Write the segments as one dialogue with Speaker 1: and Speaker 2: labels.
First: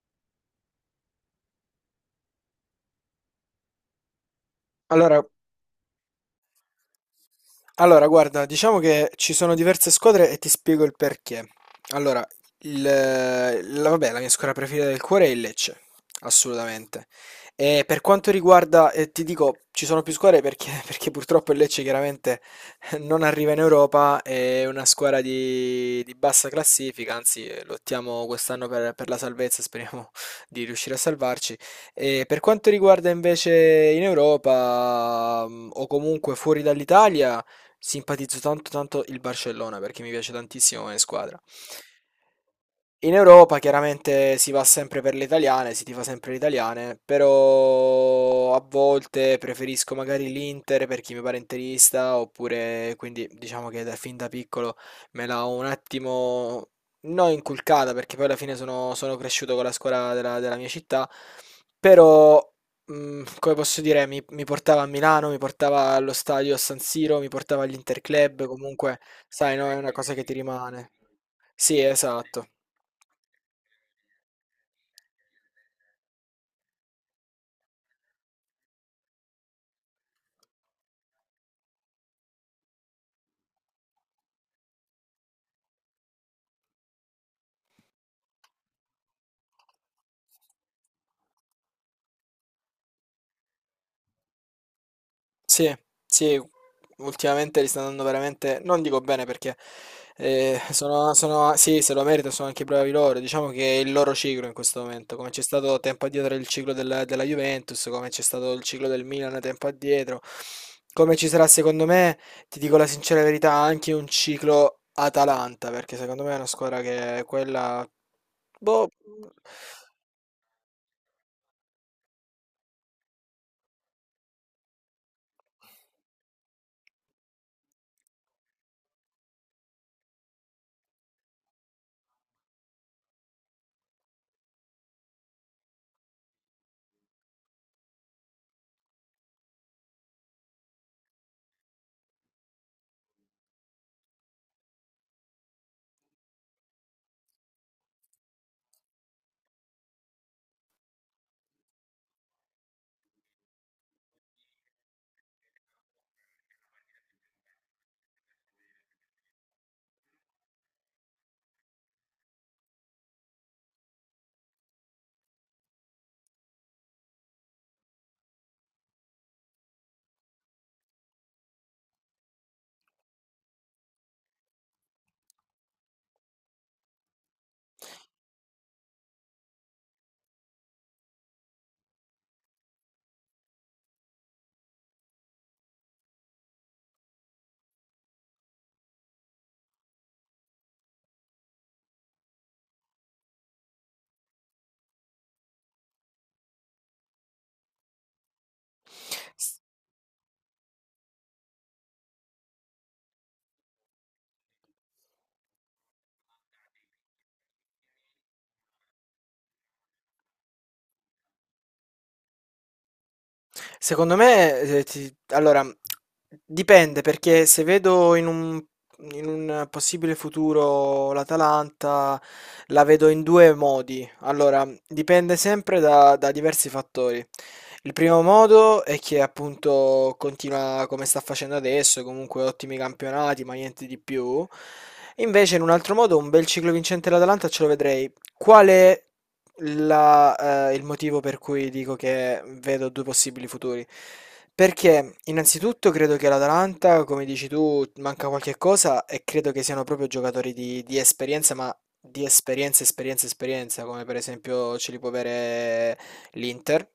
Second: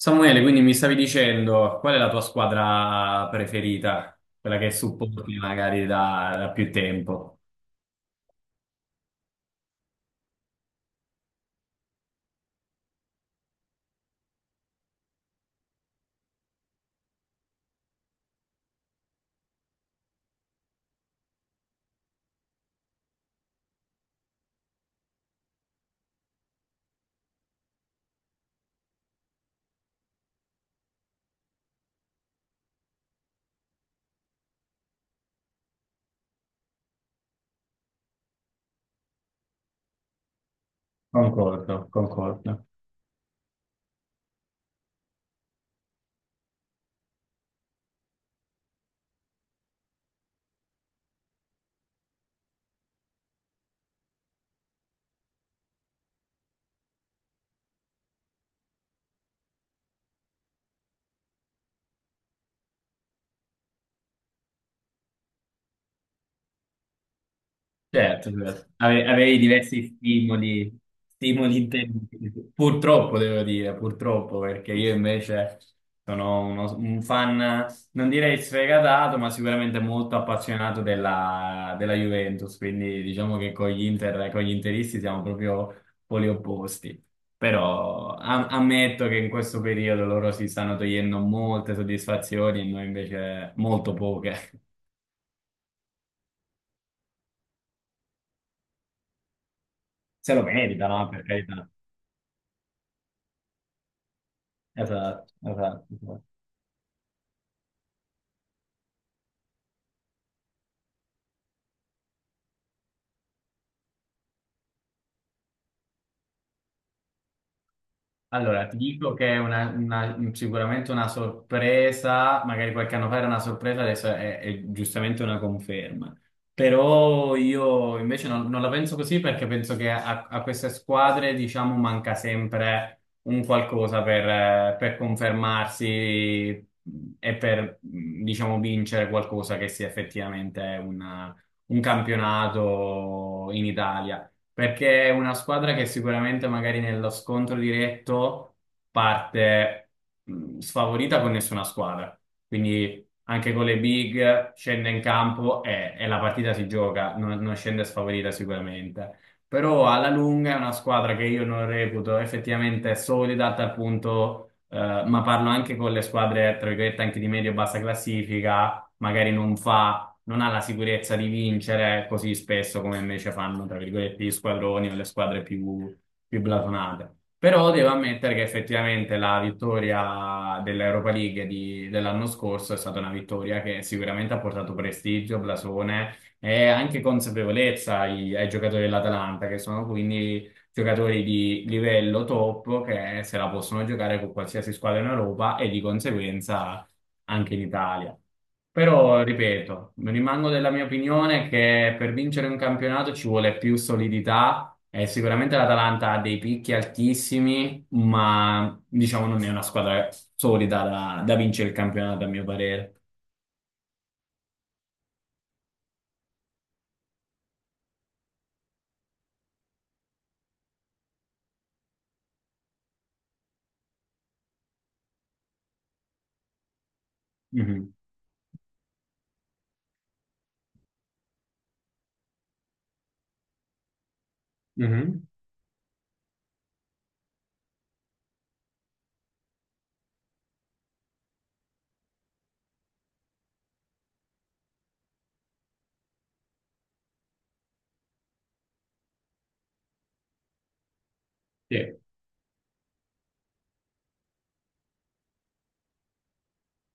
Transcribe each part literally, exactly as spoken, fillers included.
Speaker 1: Samuele, quindi mi stavi dicendo qual è la tua squadra preferita? Quella che
Speaker 2: Allora,
Speaker 1: supporti magari da, da più tempo.
Speaker 2: allora, guarda, diciamo che ci sono diverse squadre e ti spiego il perché. Allora, il, la, vabbè, la mia squadra preferita del cuore è il Lecce, assolutamente. E per quanto riguarda, eh, ti dico, ci sono più squadre perché, perché purtroppo il Lecce chiaramente non arriva in Europa, è una squadra di, di bassa classifica, anzi eh, lottiamo quest'anno per, per la salvezza, speriamo di riuscire a salvarci. E per quanto riguarda invece in Europa, mm, o comunque fuori dall'Italia, simpatizzo tanto tanto il Barcellona perché mi piace tantissimo come squadra.
Speaker 1: Concordo, concordo.
Speaker 2: In Europa chiaramente si va sempre per le italiane, si tifa sempre le italiane, però a volte preferisco magari l'Inter per chi mi pare interista, oppure quindi diciamo che da, fin da piccolo me l'ha un attimo non inculcata, perché poi alla fine sono, sono cresciuto con la scuola della, della mia città, però mm, come posso dire, mi, mi portava a Milano, mi portava allo stadio San Siro, mi portava
Speaker 1: Certo,
Speaker 2: all'Interclub,
Speaker 1: certo.
Speaker 2: comunque
Speaker 1: Ave- avevi
Speaker 2: sai, no, è
Speaker 1: diversi
Speaker 2: una cosa che ti
Speaker 1: stimoli,
Speaker 2: rimane.
Speaker 1: stimoli
Speaker 2: Sì,
Speaker 1: intensi.
Speaker 2: esatto.
Speaker 1: Purtroppo, devo dire, purtroppo, perché io invece sono uno- un fan, non direi sfegatato, ma sicuramente molto appassionato della, della Juventus, quindi diciamo che con gli Inter, con gli interisti siamo proprio poli opposti. Però am- ammetto che in questo periodo loro si stanno togliendo molte soddisfazioni e noi invece molto poche.
Speaker 2: Sì, sì, ultimamente li stanno andando veramente, non dico bene perché
Speaker 1: Se lo
Speaker 2: eh,
Speaker 1: meritano,
Speaker 2: sono,
Speaker 1: eh, per
Speaker 2: sono-
Speaker 1: carità.
Speaker 2: sì, se lo meritano, sono anche bravi loro. Diciamo che è il loro ciclo in questo momento, come
Speaker 1: Esatto,
Speaker 2: c'è stato
Speaker 1: esatto,
Speaker 2: tempo
Speaker 1: esatto.
Speaker 2: addietro il ciclo della, della Juventus, come c'è stato il ciclo del Milan tempo addietro, come ci sarà secondo me, ti dico la sincera verità, anche un ciclo Atalanta, perché secondo me è una squadra che è quella.
Speaker 1: Allora, ti
Speaker 2: Boh.
Speaker 1: dico che è una- una- sicuramente una sorpresa, magari qualche anno fa era una sorpresa, adesso è, è giustamente una conferma. Però io invece non, non la penso così perché penso che a, a queste squadre, diciamo, manca sempre un qualcosa per, eh, per confermarsi e per, mh, diciamo, vincere qualcosa che sia effettivamente una- un campionato in Italia. Perché è una squadra che sicuramente magari nello scontro diretto parte mh, sfavorita con nessuna squadra. Quindi anche con le big scende in campo e, e la partita si gioca, non, non scende sfavorita sicuramente. Però alla lunga è una squadra che io non reputo effettivamente solida a tal punto, eh, ma parlo anche con le squadre, tra virgolette, anche di medio-bassa classifica, magari non fa non ha la sicurezza di vincere così spesso come invece fanno, tra virgolette, gli squadroni o le squadre più, più blasonate. Però devo ammettere che effettivamente la vittoria dell'Europa League di- dell'anno scorso è stata una vittoria che sicuramente ha portato prestigio, blasone e anche consapevolezza ai, ai giocatori dell'Atalanta, che sono quindi giocatori di livello top che se la possono giocare con qualsiasi squadra in Europa e di conseguenza anche in Italia. Però, ripeto, rimango della mia opinione che per vincere un campionato ci vuole più solidità e sicuramente l'Atalanta ha dei picchi altissimi, ma diciamo non è una squadra solida da, da vincere il campionato, a mio parere.
Speaker 2: Secondo me, eh, eh, ti- allora, dipende perché se vedo in un, in un possibile futuro l'Atalanta, la vedo in due modi. Allora, dipende sempre da, da diversi fattori.
Speaker 1: Mhm,
Speaker 2: Il primo modo è che appunto continua come sta facendo adesso, comunque ottimi campionati, ma niente di più.
Speaker 1: mhm,
Speaker 2: Invece, in un altro modo, un bel ciclo vincente l'Atalanta ce lo vedrei. Quale la, eh, il motivo per cui dico che vedo due possibili futuri. Perché innanzitutto credo che l'Atalanta, come dici tu, manca qualche cosa e credo che siano proprio giocatori di, di esperienza, ma
Speaker 1: sì,
Speaker 2: di esperienza, esperienza, esperienza, come per esempio ce li può avere l'Inter,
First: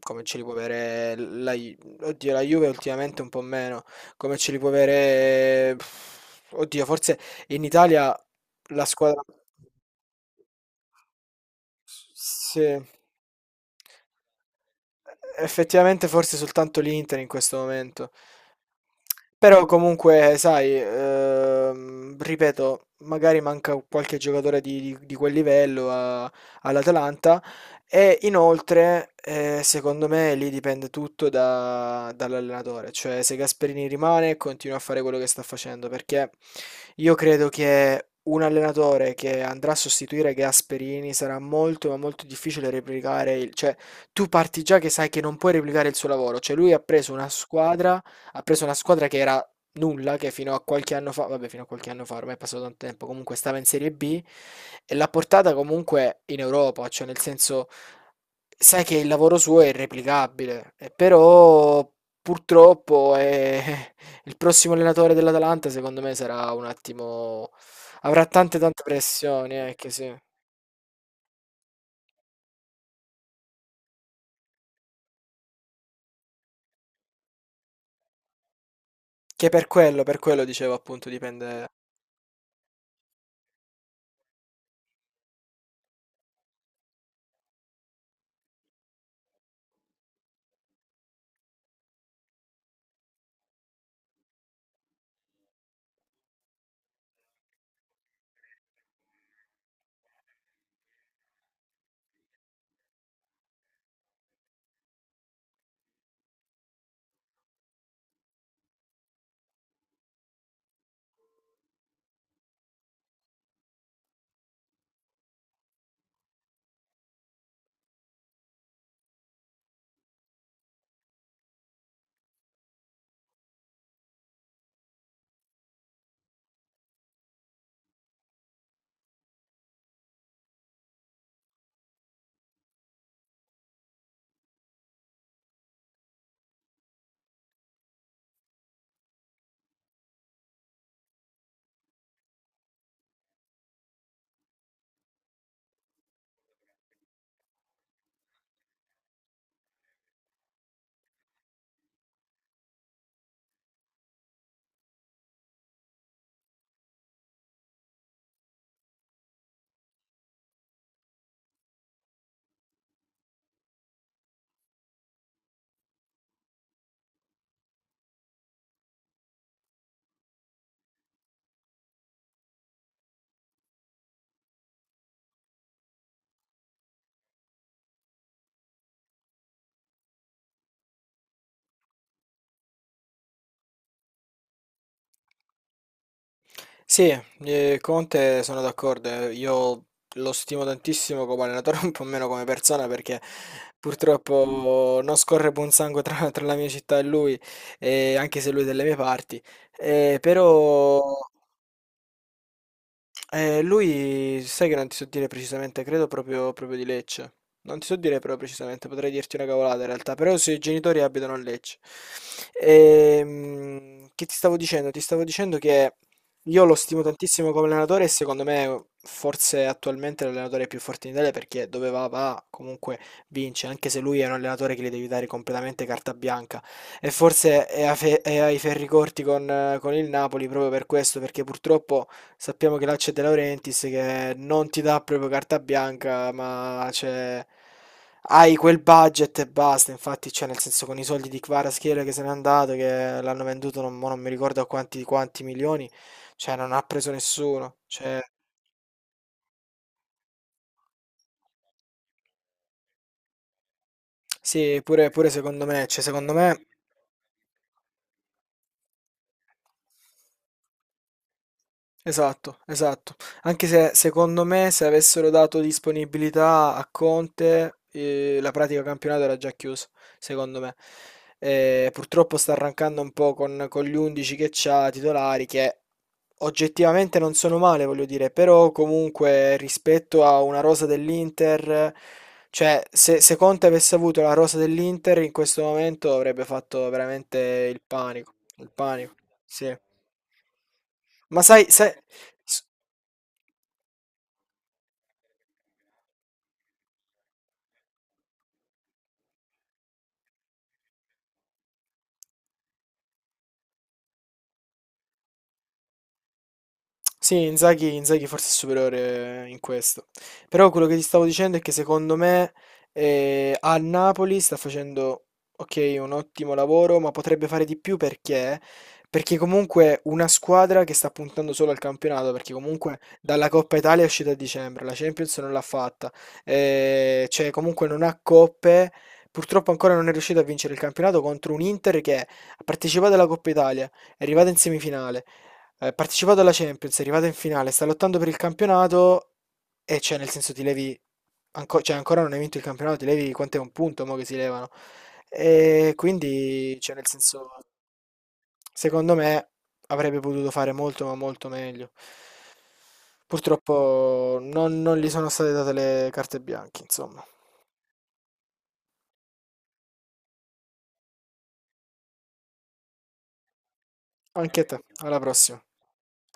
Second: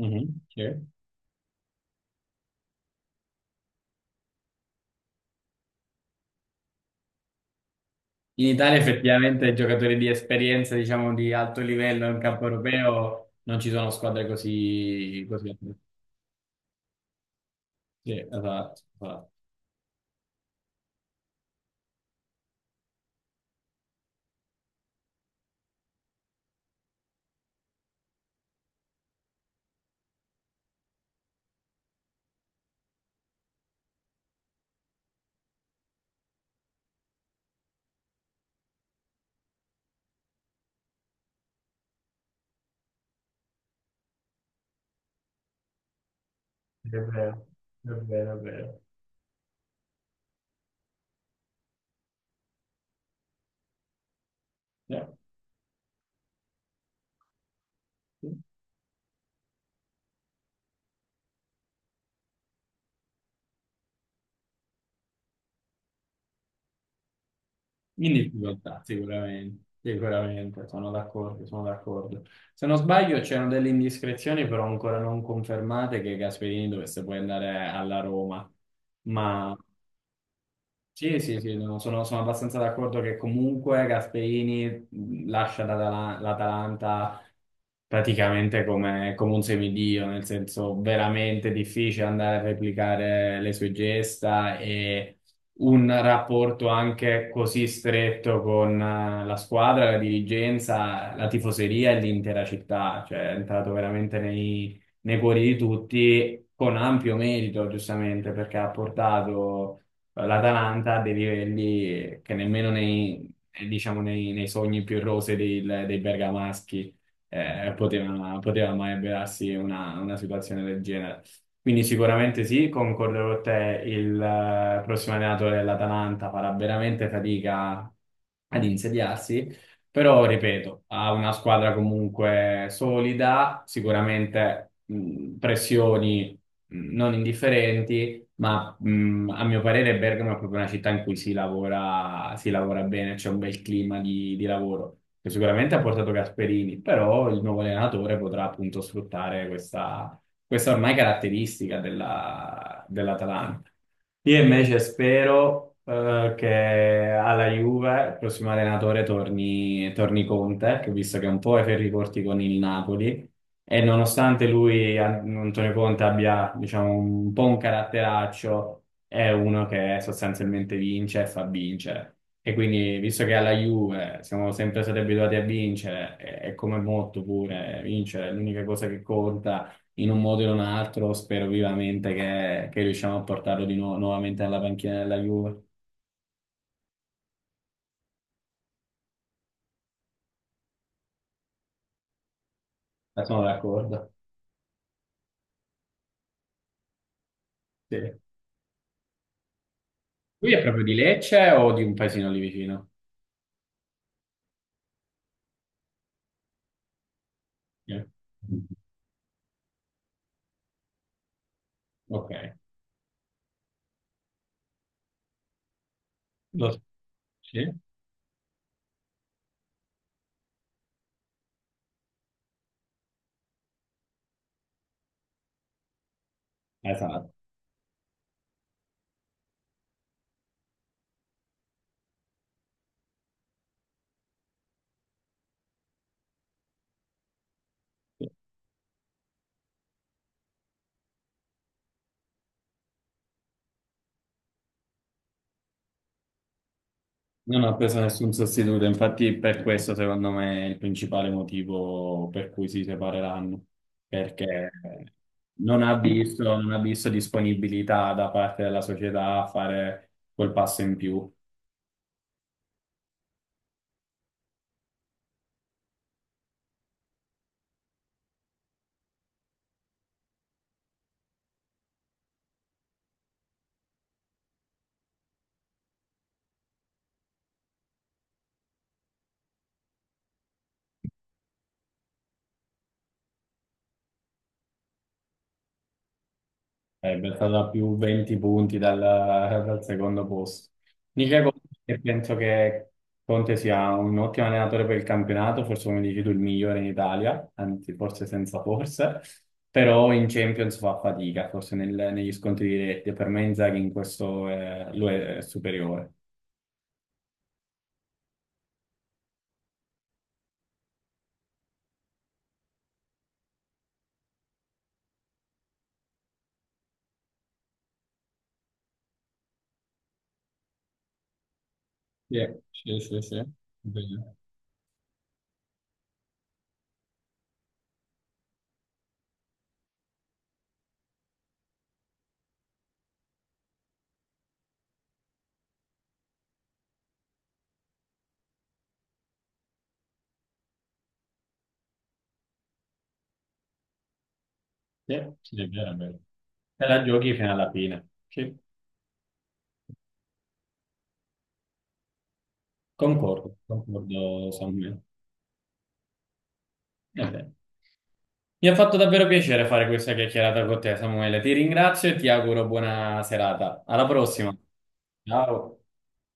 Speaker 2: come ce li può
Speaker 1: sì.
Speaker 2: avere la, Ju- oddio, la Juve ultimamente un po' meno, come ce li può avere, pff, oddio, forse in Italia
Speaker 1: In Italia
Speaker 2: la squadra.
Speaker 1: effettivamente giocatori di esperienza, diciamo, di alto livello in campo
Speaker 2: Sì.
Speaker 1: europeo non ci sono squadre così,
Speaker 2: Eh,
Speaker 1: così alte.
Speaker 2: Effettivamente forse soltanto l'Inter in questo
Speaker 1: Sì,
Speaker 2: momento.
Speaker 1: esatto, esatto.
Speaker 2: Però comunque, sai, ehm, ripeto, magari manca qualche giocatore di, di- di quel livello a- all'Atalanta e inoltre, eh, secondo me, lì dipende tutto da- dall'allenatore. Cioè, se Gasperini rimane, continua a fare quello che sta facendo, perché io credo che un allenatore che andrà a sostituire Gasperini sarà molto, ma molto difficile replicare il, cioè, tu parti già che sai che non puoi replicare il suo lavoro, cioè lui ha
Speaker 1: È
Speaker 2: preso una
Speaker 1: vero, è
Speaker 2: squadra,
Speaker 1: vero, è
Speaker 2: ha preso una
Speaker 1: vero.
Speaker 2: squadra che era nulla, che fino a qualche anno fa, vabbè fino a qualche anno fa, ormai è passato tanto tempo, comunque stava in Serie B e l'ha portata comunque in Europa, cioè nel senso
Speaker 1: Sì.
Speaker 2: sai che il lavoro suo è irreplicabile, eh, però purtroppo eh, il prossimo allenatore dell'Atalanta secondo me sarà un attimo,
Speaker 1: In
Speaker 2: avrà tante
Speaker 1: difficoltà,
Speaker 2: tante pressioni,
Speaker 1: sicuramente,
Speaker 2: eh, che sì.
Speaker 1: sicuramente, sono d'accordo, sono d'accordo. Se non sbaglio c'erano delle indiscrezioni però ancora non confermate che Gasperini dovesse poi andare alla Roma,
Speaker 2: Che
Speaker 1: ma
Speaker 2: per quello, per quello dicevo appunto
Speaker 1: sì, sì, sì,
Speaker 2: dipende.
Speaker 1: no, sono, sono abbastanza d'accordo che comunque Gasperini mh, lascia l'Atala- l'Atalanta praticamente come, come un semidio, nel senso veramente difficile andare a replicare le sue gesta e un rapporto anche così stretto con eh, la squadra, la dirigenza, la tifoseria e l'intera città, cioè è entrato veramente nei, nei cuori di tutti con ampio merito, giustamente, perché ha portato eh, l'Atalanta a dei livelli che nemmeno nei, eh, diciamo, nei, nei sogni più rosei dei, dei bergamaschi eh, poteva, poteva mai avverarsi una, una situazione del genere. Quindi sicuramente sì, concordo con te, il eh, prossimo allenatore dell'Atalanta farà veramente fatica ad insediarsi, però ripeto, ha una squadra comunque solida, sicuramente mh, pressioni mh, non indifferenti, ma ma mh, a mio parere Bergamo è proprio una città in cui si lavora, si lavora bene, c'è un bel clima di, di lavoro, che sicuramente ha portato Gasperini, però il nuovo allenatore potrà appunto sfruttare questa, questa ormai caratteristica della, dell'Atalanta. Io invece spero eh, che alla Juve il prossimo allenatore torni, torni Conte, che ho visto che un po' è ferri corti con il Napoli, e nonostante lui, An- Antonio Conte, abbia, diciamo, un po' un caratteraccio, è uno che sostanzialmente vince e fa vincere. E quindi, visto che alla Juve siamo sempre stati abituati a vincere, e e come molto pure, vincere è l'unica cosa che conta in un modo o in un altro, spero vivamente che, che riusciamo a portarlo di nuovo nuovamente alla panchina della Juve.
Speaker 2: Sì, eh, Conte sono d'accordo, eh, io lo stimo tantissimo come allenatore, un po' meno come persona perché
Speaker 1: Ma sono d'accordo.
Speaker 2: purtroppo non scorre buon sangue tra, tra la mia città e lui,
Speaker 1: Sì.
Speaker 2: eh, anche se lui è delle mie parti. Eh,
Speaker 1: Lui è proprio di
Speaker 2: però
Speaker 1: Lecce o di un paesino lì vicino?
Speaker 2: eh, lui, sai che non ti so dire precisamente, credo proprio, proprio di Lecce. Non ti so
Speaker 1: Sì.
Speaker 2: dire però precisamente, potrei dirti una cavolata in realtà, però i suoi genitori abitano a Lecce.
Speaker 1: Ok.
Speaker 2: Ehm, che ti stavo dicendo? Ti stavo dicendo che io
Speaker 1: Lo
Speaker 2: lo
Speaker 1: so.
Speaker 2: stimo tantissimo come
Speaker 1: Sì.
Speaker 2: allenatore e secondo me forse attualmente è l'allenatore più forte in Italia perché dove va va, comunque vince, anche se lui è un allenatore che gli devi dare completamente carta bianca. E
Speaker 1: Esatto.
Speaker 2: forse è, a fe- è ai ferri corti con, eh, con il Napoli proprio per questo, perché purtroppo. Sappiamo che là c'è De Laurentiis che non ti dà proprio carta bianca, ma c'è. Hai quel budget e basta. Infatti, cioè, nel senso, con i soldi di Kvaratskhelia che se n'è andato, che l'hanno venduto, non, mo non mi ricordo a quanti, quanti milioni, cioè, non ha preso
Speaker 1: Non ha
Speaker 2: nessuno.
Speaker 1: preso
Speaker 2: Cioè,
Speaker 1: nessun sostituto, infatti per questo secondo me è il principale motivo per cui si separeranno, perché
Speaker 2: sì, pure, pure secondo
Speaker 1: non
Speaker 2: me,
Speaker 1: ha
Speaker 2: cioè, secondo
Speaker 1: visto,
Speaker 2: me,
Speaker 1: non ha visto disponibilità da parte della società a fare quel passo in più.
Speaker 2: esatto, esatto. Anche se secondo me, se avessero dato disponibilità a Conte, eh, la pratica campionato era già chiusa, secondo me. Eh, purtroppo sta arrancando un po' con, con gli undici che c'ha titolari che oggettivamente non sono male, voglio dire, però comunque rispetto a una rosa dell'Inter, cioè se, se Conte avesse avuto la rosa dell'Inter in questo momento avrebbe fatto
Speaker 1: Sarebbe
Speaker 2: veramente
Speaker 1: stata
Speaker 2: il
Speaker 1: più
Speaker 2: panico,
Speaker 1: venti
Speaker 2: il
Speaker 1: punti dal,
Speaker 2: panico, sì.
Speaker 1: dal secondo posto. Dice
Speaker 2: Ma sai,
Speaker 1: Conte
Speaker 2: sai,
Speaker 1: che penso
Speaker 2: s-
Speaker 1: che Conte sia un ottimo allenatore per il campionato, forse come dici tu il migliore in Italia, anzi forse senza forse, però in Champions fa fatica, forse nel- negli scontri diretti. Per me Inzaghi in questo eh, lo è, è superiore.
Speaker 2: Sì, Inzaghi, Inzaghi forse è superiore in questo. Però quello che ti stavo dicendo è che secondo me eh, a Napoli sta facendo, ok, un ottimo lavoro, ma potrebbe fare di più perché? Perché comunque una squadra che sta puntando solo al campionato,
Speaker 1: Sì,
Speaker 2: perché
Speaker 1: sì,
Speaker 2: comunque
Speaker 1: sì, sì, è
Speaker 2: dalla Coppa Italia è uscita
Speaker 1: vero.
Speaker 2: a dicembre, la Champions non l'ha fatta, eh, cioè comunque non ha coppe, purtroppo ancora non è riuscita a vincere il campionato contro un Inter che ha partecipato alla Coppa Italia, è arrivata in semifinale eh, partecipato alla Champions, è arrivata in finale, sta lottando per il campionato e cioè nel senso ti levi, anco- cioè ancora non hai vinto il campionato, ti levi quant'è un punto mo che si levano.
Speaker 1: Sì, sì, è vero,
Speaker 2: E
Speaker 1: è vero.
Speaker 2: quindi,
Speaker 1: Te
Speaker 2: cioè
Speaker 1: la
Speaker 2: nel
Speaker 1: giochi
Speaker 2: senso,
Speaker 1: fino alla fine. Sì,
Speaker 2: secondo me avrebbe potuto fare molto ma molto meglio.
Speaker 1: concordo,
Speaker 2: Purtroppo
Speaker 1: concordo
Speaker 2: non, non
Speaker 1: Samuele.
Speaker 2: gli sono state date le carte bianche,
Speaker 1: È
Speaker 2: insomma.
Speaker 1: vero. Mi ha fatto davvero piacere fare questa chiacchierata con te, Samuele. Ti ringrazio e ti auguro buona serata. Alla prossima.
Speaker 2: Anche a te, alla prossima.
Speaker 1: Ciao.